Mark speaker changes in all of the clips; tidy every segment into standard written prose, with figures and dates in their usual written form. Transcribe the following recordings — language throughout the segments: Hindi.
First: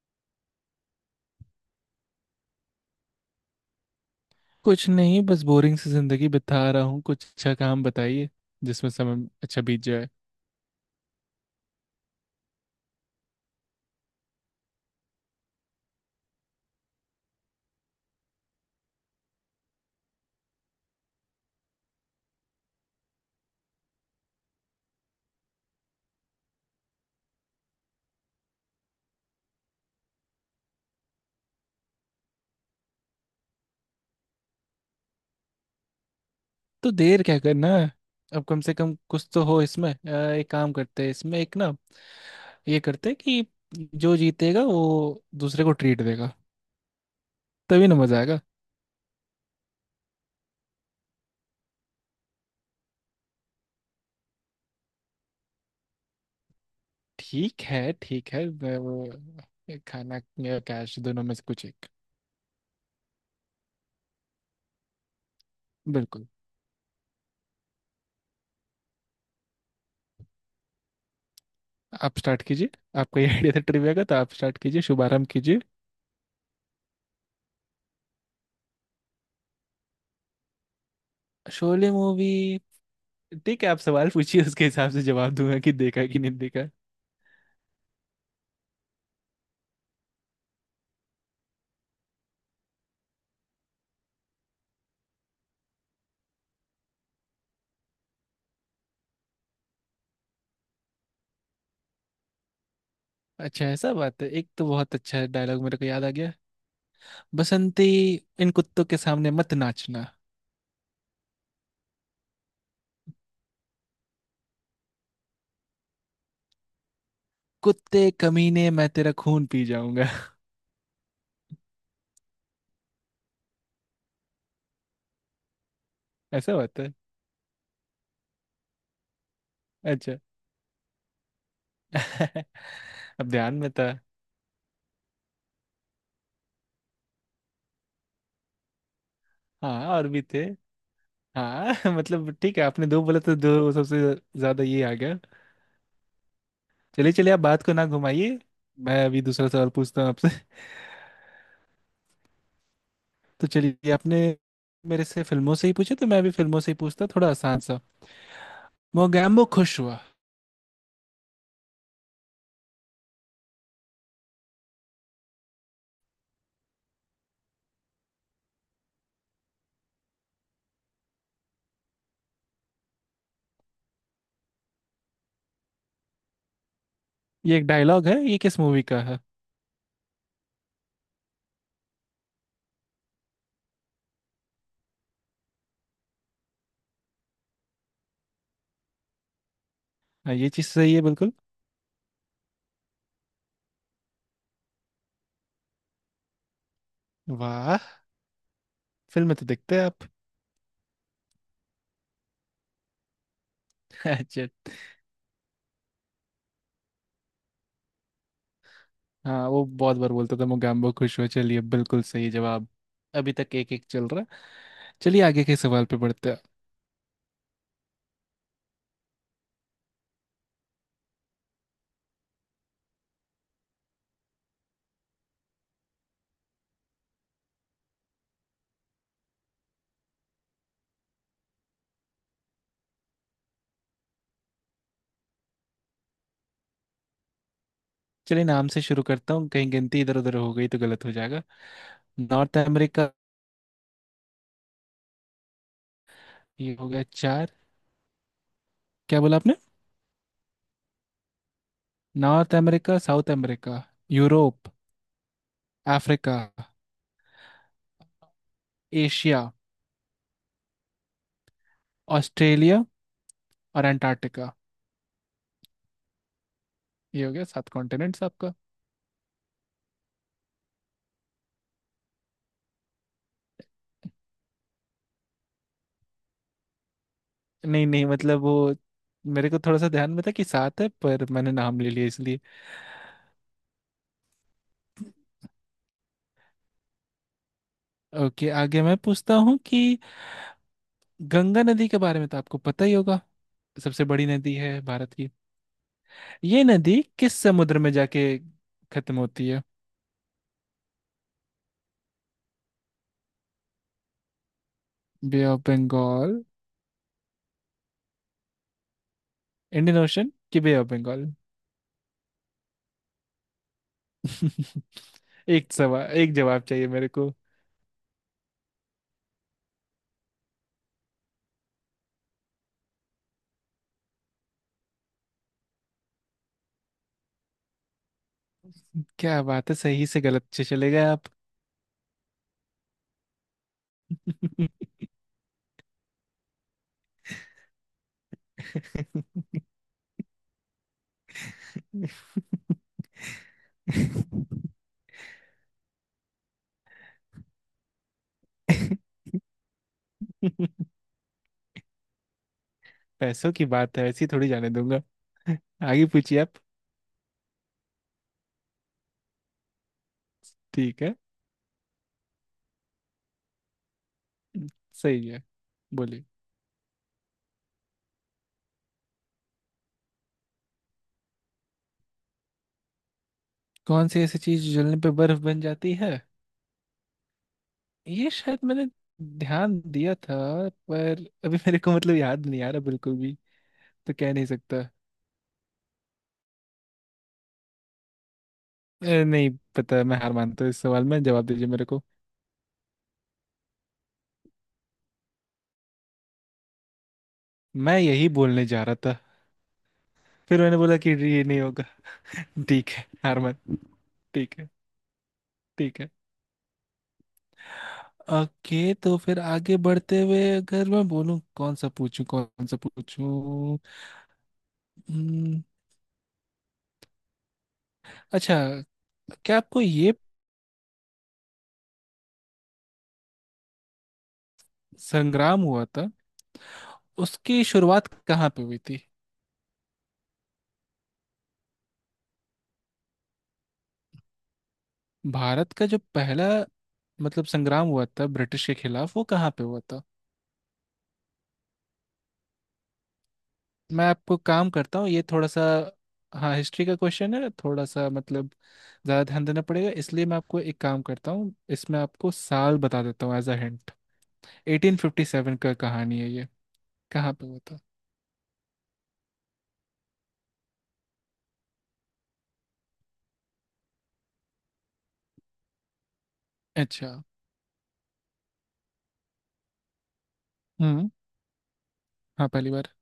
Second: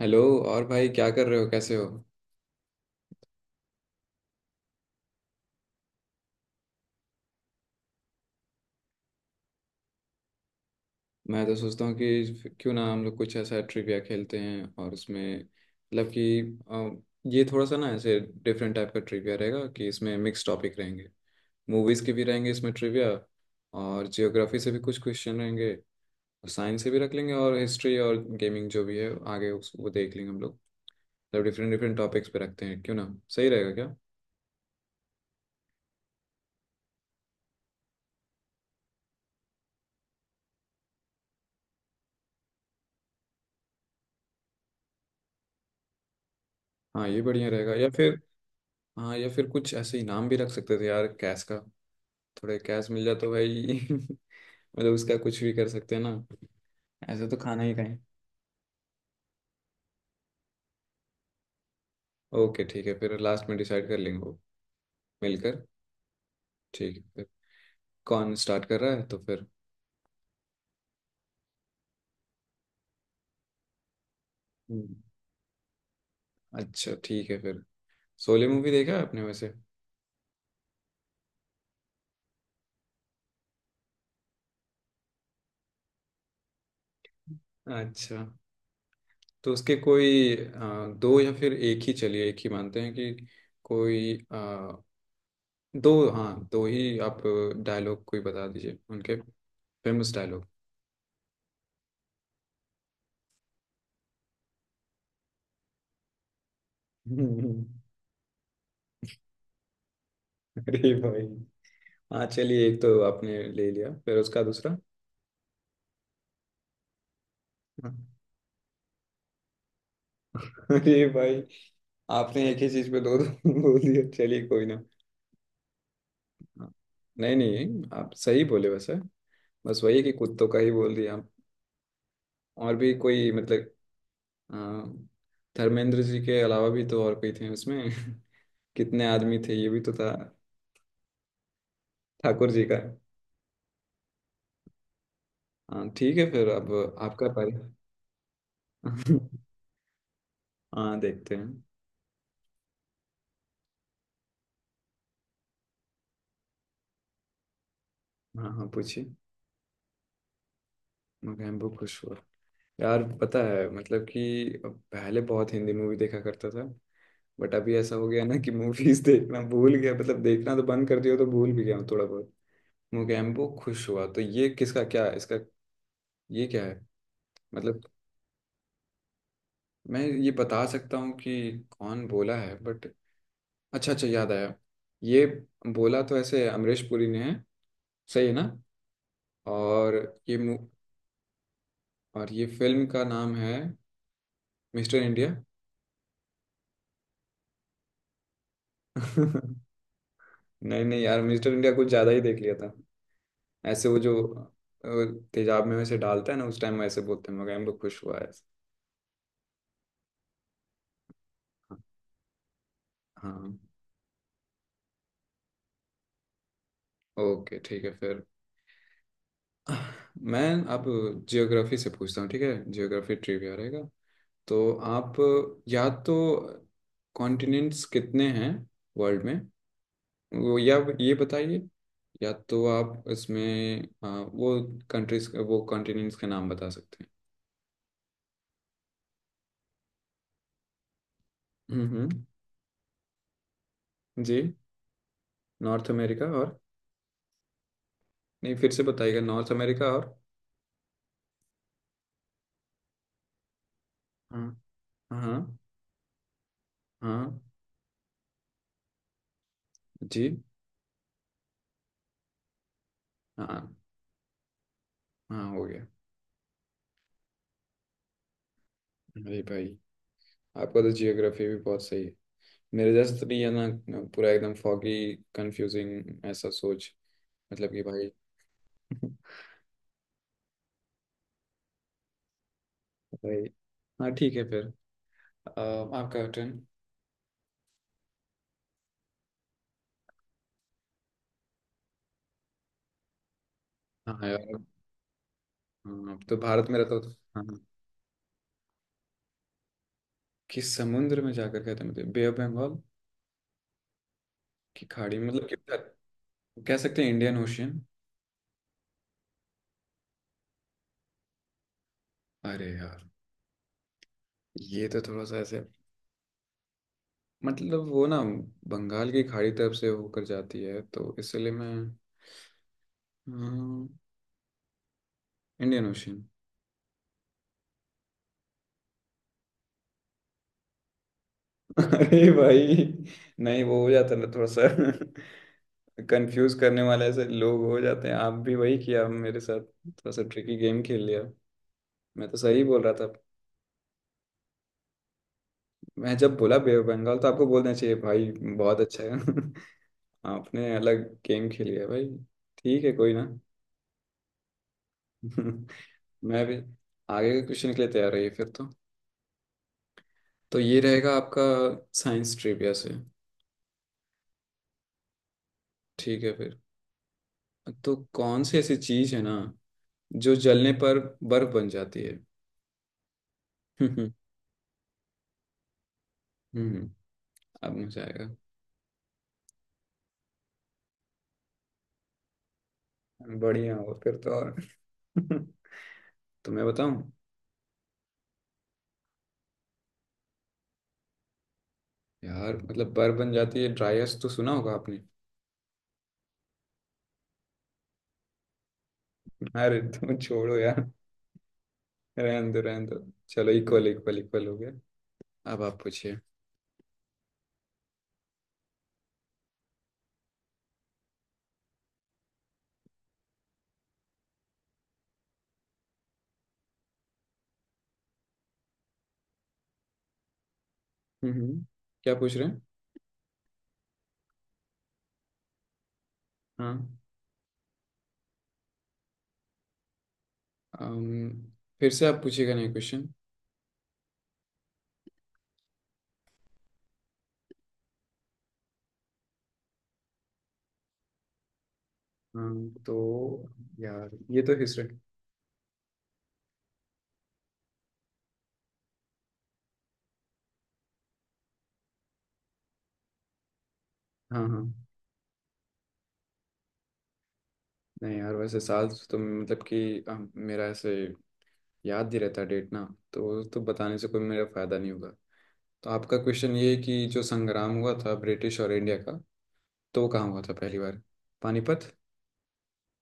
Speaker 1: हेलो। और भाई क्या कर रहे हो? कैसे हो?
Speaker 2: कुछ नहीं बस बोरिंग सी जिंदगी बिता रहा हूँ। कुछ अच्छा काम बताइए जिसमें समय अच्छा बीत जाए।
Speaker 1: मैं तो सोचता हूँ कि क्यों ना हम लोग कुछ ऐसा ट्रिविया खेलते हैं, और उसमें मतलब कि ये थोड़ा सा ना ऐसे डिफरेंट टाइप का ट्रिविया रहेगा कि इसमें मिक्स टॉपिक रहेंगे। मूवीज़ के भी रहेंगे इसमें ट्रिविया, और जियोग्राफी से भी कुछ क्वेश्चन रहेंगे। साइंस से भी रख लेंगे, और हिस्ट्री और गेमिंग जो भी है आगे उस वो देख लेंगे हम लोग। मतलब डिफरेंट डिफरेंट टॉपिक्स पे रखते हैं क्यों ना। सही रहेगा क्या?
Speaker 2: तो देर क्या करना है। अब कम से कम कुछ तो हो इसमें। एक काम करते हैं इसमें एक ना, ये करते हैं कि जो जीतेगा वो दूसरे को ट्रीट देगा।
Speaker 1: हाँ ये बढ़िया रहेगा,
Speaker 2: तभी
Speaker 1: या
Speaker 2: ना
Speaker 1: फिर।
Speaker 2: मजा आएगा।
Speaker 1: हाँ, या फिर कुछ ऐसे इनाम भी रख सकते थे यार, कैश का। थोड़े कैश मिल जाए तो भाई मतलब उसका कुछ भी कर सकते हैं ना। ऐसे तो
Speaker 2: ठीक
Speaker 1: खाना ही
Speaker 2: है
Speaker 1: खाएं।
Speaker 2: ठीक है, मैं वो एक खाना या कैश दोनों में से कुछ एक।
Speaker 1: ओके, ठीक है फिर, लास्ट में डिसाइड कर लेंगे वो मिलकर।
Speaker 2: बिल्कुल।
Speaker 1: ठीक है फिर। कौन स्टार्ट कर रहा है तो फिर?
Speaker 2: आप स्टार्ट कीजिए। आपका ये आइडिया था ट्रिविया का, तो आप स्टार्ट कीजिए,
Speaker 1: हम्म,
Speaker 2: शुभारंभ कीजिए।
Speaker 1: अच्छा ठीक है फिर। शोले मूवी देखा है आपने वैसे?
Speaker 2: शोले मूवी। ठीक है, आप सवाल पूछिए उसके हिसाब से जवाब दूंगा कि देखा है कि नहीं देखा।
Speaker 1: अच्छा। तो उसके कोई दो या फिर एक ही, चलिए एक ही मानते हैं कि कोई दो, हाँ, दो ही आप डायलॉग कोई बता दीजिए उनके, फेमस डायलॉग।
Speaker 2: अच्छा, ऐसा बात है, एक तो बहुत अच्छा डायलॉग मेरे को याद आ गया। बसंती, इन कुत्तों के सामने मत नाचना।
Speaker 1: अरे भाई। हाँ चलिए, एक तो आपने ले लिया, फिर उसका दूसरा। हाँ।
Speaker 2: कुत्ते कमीने मैं तेरा खून पी जाऊंगा।
Speaker 1: अरे भाई, आपने एक ही चीज पे दो दो बोल दिया, चलिए कोई ना।
Speaker 2: ऐसा
Speaker 1: हाँ।
Speaker 2: बात है।
Speaker 1: नहीं नहीं, आप सही बोले वैसे, बस वही कि
Speaker 2: अच्छा।
Speaker 1: कुत्तों का ही बोल दिया आप। और भी
Speaker 2: अब
Speaker 1: कोई,
Speaker 2: ध्यान में
Speaker 1: मतलब?
Speaker 2: था।
Speaker 1: अ, धर्मेंद्र जी के अलावा भी तो और कोई थे उसमें कितने आदमी थे, ये भी
Speaker 2: हाँ,
Speaker 1: तो
Speaker 2: और
Speaker 1: था।
Speaker 2: भी थे। हाँ, मतलब
Speaker 1: ठाकुर
Speaker 2: ठीक
Speaker 1: जी
Speaker 2: है,
Speaker 1: का।
Speaker 2: आपने दो बोला तो दो सबसे ज्यादा ये आ गया।
Speaker 1: हाँ ठीक है फिर। अब
Speaker 2: चलिए
Speaker 1: आपका
Speaker 2: चलिए, आप
Speaker 1: पारी।
Speaker 2: बात को ना घुमाइए। मैं अभी दूसरा सवाल पूछता हूँ आपसे।
Speaker 1: हाँ, देखते हैं।
Speaker 2: तो चलिए, आपने मेरे से फिल्मों से ही पूछे तो मैं भी फिल्मों से ही पूछता थोड़ा आसान सा।
Speaker 1: हाँ हाँ, पूछिए।
Speaker 2: मोगैम्बो खुश हुआ।
Speaker 1: मैं बहुत खुश हुआ। यार पता है मतलब कि पहले बहुत हिंदी मूवी देखा करता था, बट अभी ऐसा हो गया ना कि मूवीज देखना भूल गया। मतलब देखना तो बंद कर दिया, तो भूल भी गया हूँ थोड़ा बहुत। मोगैम्बो खुश हुआ, तो ये किसका क्या है? इसका? ये क्या है?
Speaker 2: ये एक
Speaker 1: मतलब
Speaker 2: डायलॉग है, ये किस मूवी का है।
Speaker 1: मैं ये बता सकता हूँ कि कौन बोला है, बट अच्छा अच्छा, याद आया ये। बोला तो ऐसे अमरीश पुरी ने है, सही है ना? और
Speaker 2: हाँ,
Speaker 1: ये
Speaker 2: ये
Speaker 1: मु-
Speaker 2: चीज सही है बिल्कुल।
Speaker 1: और ये फिल्म का नाम है मिस्टर इंडिया।
Speaker 2: वाह। फिल्म में तो देखते हैं आप।
Speaker 1: नहीं नहीं यार, मिस्टर इंडिया कुछ ज्यादा ही देख लिया था। ऐसे वो जो
Speaker 2: अच्छा।
Speaker 1: तेजाब में वैसे डालता है ना, उस टाइम वैसे बोलते हैं मगर, हम लोग खुश हुआ है।
Speaker 2: हाँ, वो बहुत बार बोलता था मोगैम्बो खुश हुआ। चलिए, बिल्कुल सही जवाब। अभी तक
Speaker 1: हाँ।
Speaker 2: एक एक चल रहा। चलिए, आगे के सवाल पे बढ़ते हैं।
Speaker 1: ओके ठीक है फिर। मैं अब जियोग्राफी से पूछता हूँ, ठीक है, जियोग्राफी ट्रिविया रहेगा। तो आप या तो कॉन्टिनेंट्स कितने हैं वर्ल्ड में, वो या ये बताइए, या तो आप इसमें वो कंट्रीज, वो कॉन्टिनेंट्स के नाम बता सकते हैं।
Speaker 2: चलिए, नाम से शुरू करता हूँ, कहीं गिनती इधर उधर हो गई तो गलत हो जाएगा।
Speaker 1: हम्म हम्म,
Speaker 2: नॉर्थ अमेरिका।
Speaker 1: जी। नॉर्थ अमेरिका और?
Speaker 2: ये हो गया चार।
Speaker 1: नहीं, फिर से बताइएगा।
Speaker 2: क्या बोला
Speaker 1: नॉर्थ
Speaker 2: आपने?
Speaker 1: अमेरिका और?
Speaker 2: नॉर्थ अमेरिका, साउथ अमेरिका,
Speaker 1: हाँ।
Speaker 2: यूरोप,
Speaker 1: हाँ।
Speaker 2: अफ्रीका,
Speaker 1: हाँ।
Speaker 2: एशिया,
Speaker 1: जी।
Speaker 2: ऑस्ट्रेलिया
Speaker 1: हाँ।
Speaker 2: और अंटार्कटिका।
Speaker 1: हाँ, हो गया।
Speaker 2: ये हो गया सात कॉन्टिनेंट्स आपका।
Speaker 1: अरे भाई, आपका तो जियोग्राफी भी बहुत सही है। मेरे जैसे तो नहीं है ना, पूरा एकदम फॉगी, कंफ्यूजिंग ऐसा सोच, मतलब कि
Speaker 2: नहीं नहीं,
Speaker 1: भाई
Speaker 2: मतलब वो मेरे को थोड़ा सा ध्यान में था कि सात है पर मैंने नाम ले लिया इसलिए।
Speaker 1: भाई, हाँ ठीक है फिर। अ, आपका टर्न।
Speaker 2: ओके, आगे मैं पूछता हूँ कि गंगा नदी के बारे में तो आपको पता ही होगा, सबसे
Speaker 1: हाँ
Speaker 2: बड़ी नदी
Speaker 1: यार।
Speaker 2: है भारत की।
Speaker 1: हाँ, अब तो
Speaker 2: ये
Speaker 1: भारत में रहता हूँ
Speaker 2: नदी
Speaker 1: तो-
Speaker 2: किस
Speaker 1: हाँ।
Speaker 2: समुद्र में जाके खत्म होती है?
Speaker 1: कि समुद्र में जाकर, कहते हैं मतलब बे ऑफ बंगाल की खाड़ी में,
Speaker 2: बे
Speaker 1: मतलब
Speaker 2: ऑफ
Speaker 1: कि
Speaker 2: बंगाल,
Speaker 1: कह सकते हैं इंडियन ओशियन।
Speaker 2: इंडियन ओशन कि बे ऑफ बंगाल?
Speaker 1: अरे यार, ये तो थोड़ा सा ऐसे,
Speaker 2: एक सवाल एक जवाब चाहिए मेरे को।
Speaker 1: मतलब वो ना बंगाल की खाड़ी तरफ से होकर जाती है, तो इसलिए मैं, हाँ, इंडियन ओशन।
Speaker 2: क्या बात है, सही से गलत से चले गए आप।
Speaker 1: अरे भाई। नहीं, वो हो जाता है ना थोड़ा सा कंफ्यूज करने वाले ऐसे लोग हो जाते हैं, आप भी वही किया मेरे साथ, थोड़ा सा ट्रिकी गेम खेल लिया। मैं तो सही बोल रहा था। मैं जब बोला बे ऑफ बंगाल तो आपको बोलना चाहिए भाई, बहुत अच्छा है। आपने अलग गेम खेल लिया भाई। ठीक है, कोई ना
Speaker 2: पैसों की बात है, ऐसी थोड़ी जाने दूंगा। आगे पूछिए
Speaker 1: मैं
Speaker 2: आप।
Speaker 1: भी आगे के क्वेश्चन के लिए तैयार रहिए फिर तो ये
Speaker 2: ठीक
Speaker 1: रहेगा
Speaker 2: है।
Speaker 1: आपका, साइंस ट्रिविया से।
Speaker 2: सही है।
Speaker 1: ठीक
Speaker 2: बोलिए।
Speaker 1: है फिर। तो कौन सी ऐसी चीज है ना जो जलने पर बर्फ बन जाती है?
Speaker 2: कौन सी ऐसी चीज जलने पे बर्फ बन जाती है?
Speaker 1: हम्म अब मजा आएगा।
Speaker 2: ये शायद मैंने ध्यान दिया था पर अभी मेरे को मतलब याद नहीं आ रहा बिल्कुल भी।
Speaker 1: बढ़िया हो
Speaker 2: तो
Speaker 1: फिर तो,
Speaker 2: कह नहीं
Speaker 1: और
Speaker 2: सकता।
Speaker 1: तो मैं बताऊं?
Speaker 2: नहीं पता, मैं हार मानता हूँ इस सवाल में, जवाब दीजिए मेरे को।
Speaker 1: यार मतलब बर्फ बन जाती है, ड्राइस तो सुना होगा आपने।
Speaker 2: मैं यही बोलने जा रहा था,
Speaker 1: अरे तुम छोड़ो
Speaker 2: फिर मैंने
Speaker 1: यार,
Speaker 2: बोला कि ये नहीं होगा।
Speaker 1: रहने दो रहने
Speaker 2: ठीक
Speaker 1: दो।
Speaker 2: है हार
Speaker 1: चलो,
Speaker 2: मान।
Speaker 1: इक्वल इक्वल इक्वल हो
Speaker 2: ठीक है।
Speaker 1: गया। अब आप
Speaker 2: ठीक है।
Speaker 1: पूछिए।
Speaker 2: ओके, तो फिर आगे बढ़ते हुए अगर मैं बोलूं, कौन सा पूछूं कौन सा पूछूं। हम्म, अच्छा। क्या आपको ये
Speaker 1: हम्म, क्या पूछ रहे हैं?
Speaker 2: संग्राम हुआ था,
Speaker 1: हाँ।
Speaker 2: उसकी शुरुआत कहाँ पे हुई थी?
Speaker 1: अम, फिर से आप पूछिएगा नहीं क्वेश्चन?
Speaker 2: भारत का जो पहला मतलब संग्राम हुआ था ब्रिटिश के खिलाफ वो कहाँ पे हुआ था?
Speaker 1: हाँ। तो
Speaker 2: मैं
Speaker 1: यार,
Speaker 2: आपको
Speaker 1: ये तो
Speaker 2: काम
Speaker 1: हिस्ट्री।
Speaker 2: करता हूँ ये थोड़ा सा। हाँ हिस्ट्री का क्वेश्चन है थोड़ा सा, मतलब ज़्यादा ध्यान देना पड़ेगा, इसलिए मैं आपको एक काम करता हूँ इसमें, आपको साल बता देता हूँ एज अ हिंट।
Speaker 1: हाँ, हाँ।
Speaker 2: 1857 का कहानी है ये, कहाँ पे होता?
Speaker 1: नहीं यार, वैसे साल तो मतलब कि मेरा ऐसे याद ही रहता है डेट ना, तो बताने से कोई मेरा फायदा नहीं होगा। तो आपका क्वेश्चन ये है कि
Speaker 2: अच्छा।
Speaker 1: जो संग्राम हुआ था ब्रिटिश और इंडिया का, तो वो कहाँ हुआ था पहली बार?
Speaker 2: हम्म।
Speaker 1: पानीपत।
Speaker 2: हाँ पहली बार।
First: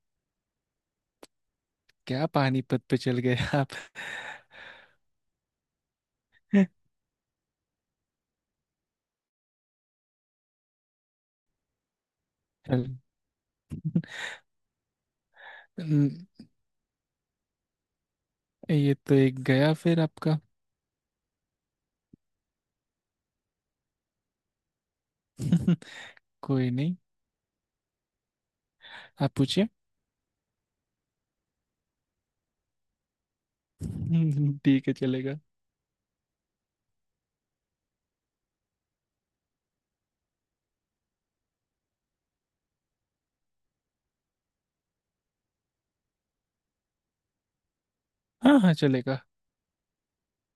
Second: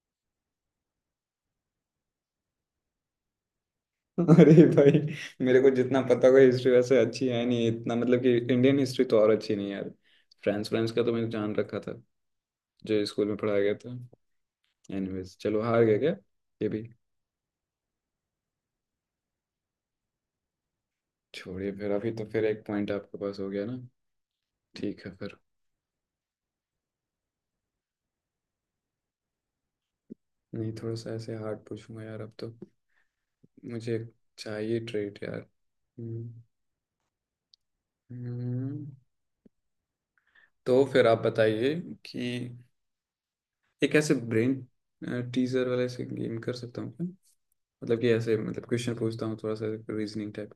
Speaker 2: क्या पानीपत पे चल गए आप?
Speaker 1: अरे भाई, मेरे को जितना पता होगा, हिस्ट्री वैसे अच्छी है नहीं इतना, मतलब कि इंडियन हिस्ट्री तो और अच्छी नहीं है यार। फ्रांस फ्रांस का तो मैंने जान रखा था,
Speaker 2: चल,
Speaker 1: जो स्कूल में पढ़ाया गया था। एनीवेज, चलो हार गया क्या
Speaker 2: न-,
Speaker 1: ये भी?
Speaker 2: ये तो एक गया फिर आपका।
Speaker 1: छोड़िए फिर, अभी तो फिर एक पॉइंट आपके पास हो गया ना। ठीक है फिर।
Speaker 2: कोई नहीं, आप पूछिए।
Speaker 1: नहीं, थोड़ा सा ऐसे हार्ड पूछूंगा यार अब तो, मुझे चाहिए
Speaker 2: ठीक है
Speaker 1: ट्रेड यार।
Speaker 2: चलेगा।
Speaker 1: हम्म, हम्म। तो फिर आप बताइए कि एक ऐसे ब्रेन टीजर वाला ऐसे गेम कर सकता हूँ क्या? मतलब कि ऐसे,
Speaker 2: हाँ
Speaker 1: मतलब
Speaker 2: हाँ
Speaker 1: क्वेश्चन
Speaker 2: चलेगा।
Speaker 1: पूछता हूँ थोड़ा सा, रीजनिंग टाइप।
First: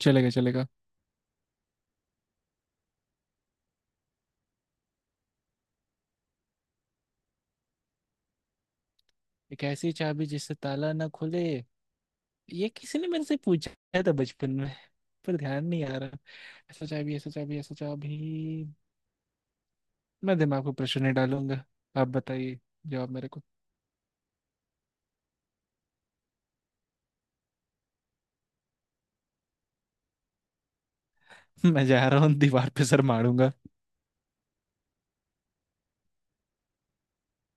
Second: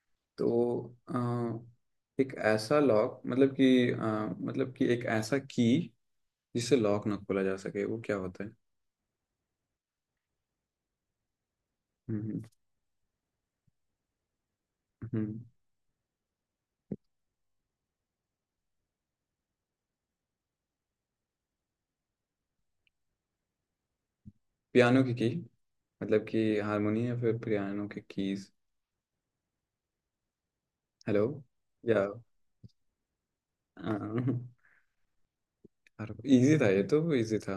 Speaker 2: चलेगा
Speaker 1: तो
Speaker 2: चलेगा।
Speaker 1: अ, एक ऐसा लॉक, मतलब कि मतलब कि एक ऐसा की जिससे लॉक ना खोला जा सके, वो क्या होता है?
Speaker 2: एक ऐसी चाबी जिससे ताला ना खुले?
Speaker 1: हम्म
Speaker 2: ये किसी ने मेरे से पूछा था बचपन में पर
Speaker 1: हम्म
Speaker 2: ध्यान नहीं आ रहा। ऐसा चाबी ऐसा चाबी ऐसा चाबी, मैं दिमाग को प्रश्न नहीं डालूंगा। आप बताइए जवाब मेरे को।
Speaker 1: पियानो की, मतलब कि हारमोनी, या फिर पियानो के कीज। हेलो?
Speaker 2: मैं
Speaker 1: या,
Speaker 2: जा रहा हूँ दीवार पे सर मारूंगा।
Speaker 1: अरे इजी था, ये तो इजी था।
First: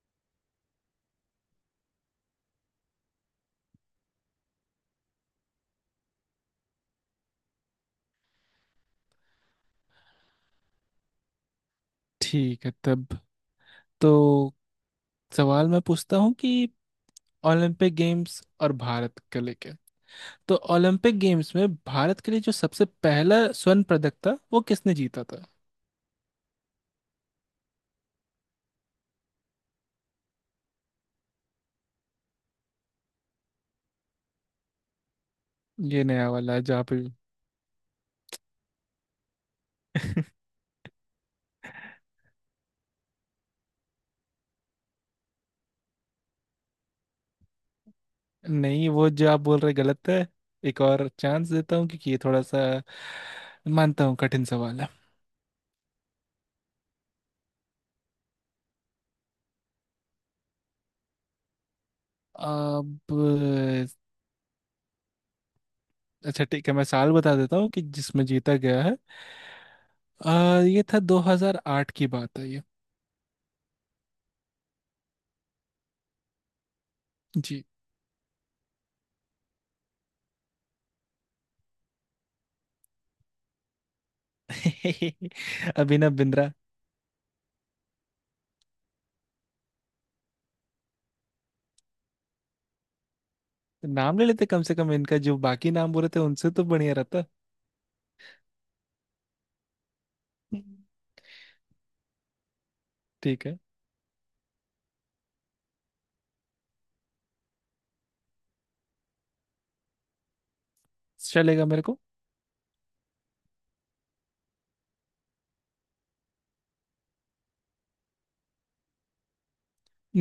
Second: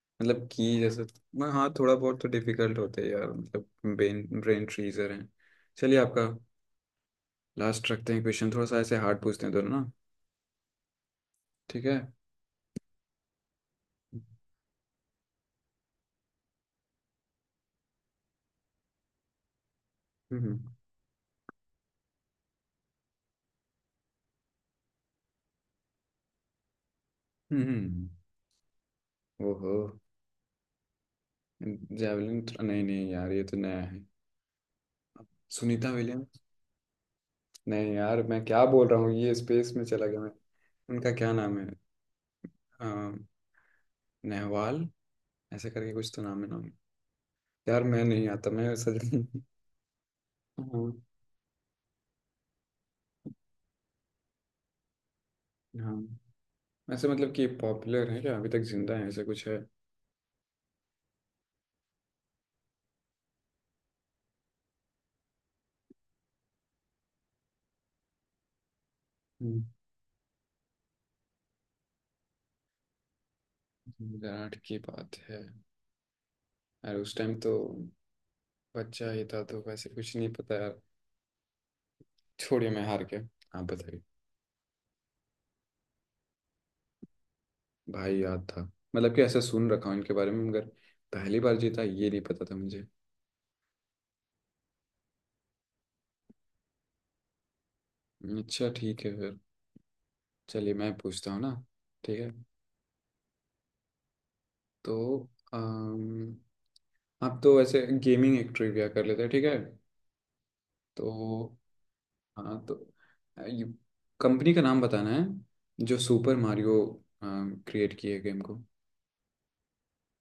Speaker 1: मतलब की जैसे, मैं, हाँ, थोड़ा बहुत तो डिफिकल्ट होते हैं यार, मतलब ब्रेन ब्रेन फ्रीजर हैं। चलिए आपका लास्ट रखते हैं क्वेश्चन, थोड़ा सा ऐसे हार्ड पूछते हैं दोनों ना। ठीक है। हम्म।
Speaker 2: ठीक है तब, तो सवाल मैं पूछता हूँ कि ओलंपिक गेम्स और भारत के लेके, तो
Speaker 1: हम्म
Speaker 2: ओलंपिक गेम्स में भारत के लिए जो सबसे पहला स्वर्ण पदक था वो किसने जीता था?
Speaker 1: हम्म, हम्म। ओहो। जैवलिन? नहीं नहीं यार, ये तो नया है। सुनीता
Speaker 2: ये नया
Speaker 1: विलियम्स।
Speaker 2: वाला है जो आप।
Speaker 1: नहीं यार, मैं क्या बोल रहा हूँ, ये स्पेस में चला गया मैं। उनका क्या नाम है? अ, नेहवाल, ऐसे करके कुछ तो नाम है, नाम। यार मैं नहीं आता, मैं
Speaker 2: नहीं,
Speaker 1: सच
Speaker 2: वो जो आप
Speaker 1: में-।
Speaker 2: बोल रहे गलत है। एक
Speaker 1: हाँ।
Speaker 2: और चांस देता हूँ क्योंकि ये थोड़ा सा मानता हूँ कठिन सवाल है।
Speaker 1: हाँ, ऐसे मतलब कि पॉपुलर है क्या, अभी तक जिंदा है, ऐसा कुछ है?
Speaker 2: अब अच्छा ठीक है, मैं साल बता देता हूँ कि जिसमें जीता गया है।
Speaker 1: हम्म,
Speaker 2: ये था 2008 की बात है ये।
Speaker 1: 2008 की बात है? यार उस टाइम तो
Speaker 2: जी।
Speaker 1: बच्चा ही था, तो वैसे कुछ नहीं पता यार। छोड़िए, मैं हार के, आप बताइए।
Speaker 2: अभिनव बिंद्रा।
Speaker 1: भाई, याद था, मतलब कि ऐसा सुन रखा हूँ इनके बारे में, मगर पहली बार जीता, ये नहीं पता था मुझे।
Speaker 2: नाम ले लेते कम से कम, इनका जो बाकी नाम बोले थे उनसे तो बढ़िया रहता।
Speaker 1: अच्छा ठीक है फिर। चलिए, मैं पूछता हूँ ना। ठीक है।
Speaker 2: ठीक है,
Speaker 1: तो अम, आप तो ऐसे गेमिंग एक ट्रिविया कर लेते हैं, ठीक है तो।
Speaker 2: चलेगा मेरे को।
Speaker 1: हाँ, तो ये कंपनी का नाम बताना है जो सुपर मारियो क्रिएट किए, गेम को।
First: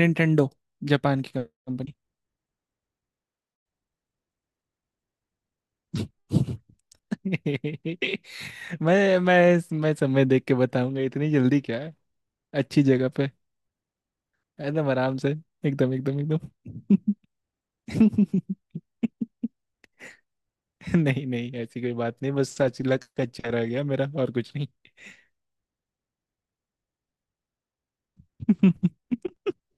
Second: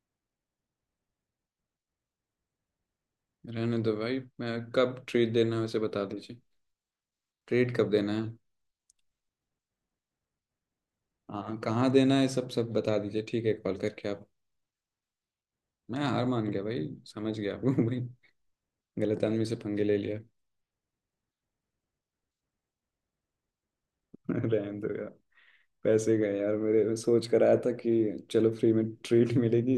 Speaker 2: निंटेंडो, जापान की कंपनी।
Speaker 1: रहने दो भाई, मैं, कब ट्रीट देना है उसे बता दीजिए। ट्रीट कब देना है?
Speaker 2: मैं समय देख के बताऊंगा, इतनी
Speaker 1: हाँ,
Speaker 2: जल्दी क्या
Speaker 1: कहाँ
Speaker 2: है।
Speaker 1: देना है, सब सब
Speaker 2: अच्छी
Speaker 1: बता
Speaker 2: जगह
Speaker 1: दीजिए,
Speaker 2: पे,
Speaker 1: ठीक है, कॉल करके आप।
Speaker 2: एकदम आराम से, एकदम
Speaker 1: मैं
Speaker 2: एकदम
Speaker 1: हार
Speaker 2: एकदम।
Speaker 1: मान गया भाई, समझ गया आपको भाई, गलत आदमी से पंगे ले लिया।
Speaker 2: नहीं नहीं ऐसी कोई बात नहीं, बस सच लग कच्चा रह गया मेरा और कुछ नहीं।
Speaker 1: रहने दो यार। पैसे गए यार मेरे, मैं सोच कर आया था कि चलो फ्री में ट्रीट मिलेगी,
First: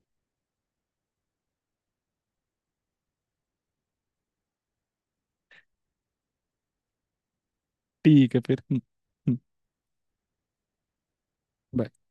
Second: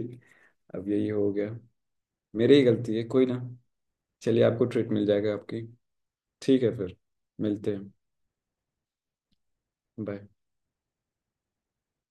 Speaker 1: अब यही हो गया। मेरी ही गलती है, कोई ना। चलिए, आपको ट्रीट मिल जाएगा आपकी। ठीक है फिर, मिलते हैं।
Speaker 2: ठीक है फिर।
Speaker 1: झाल झाल।
Speaker 2: बाय।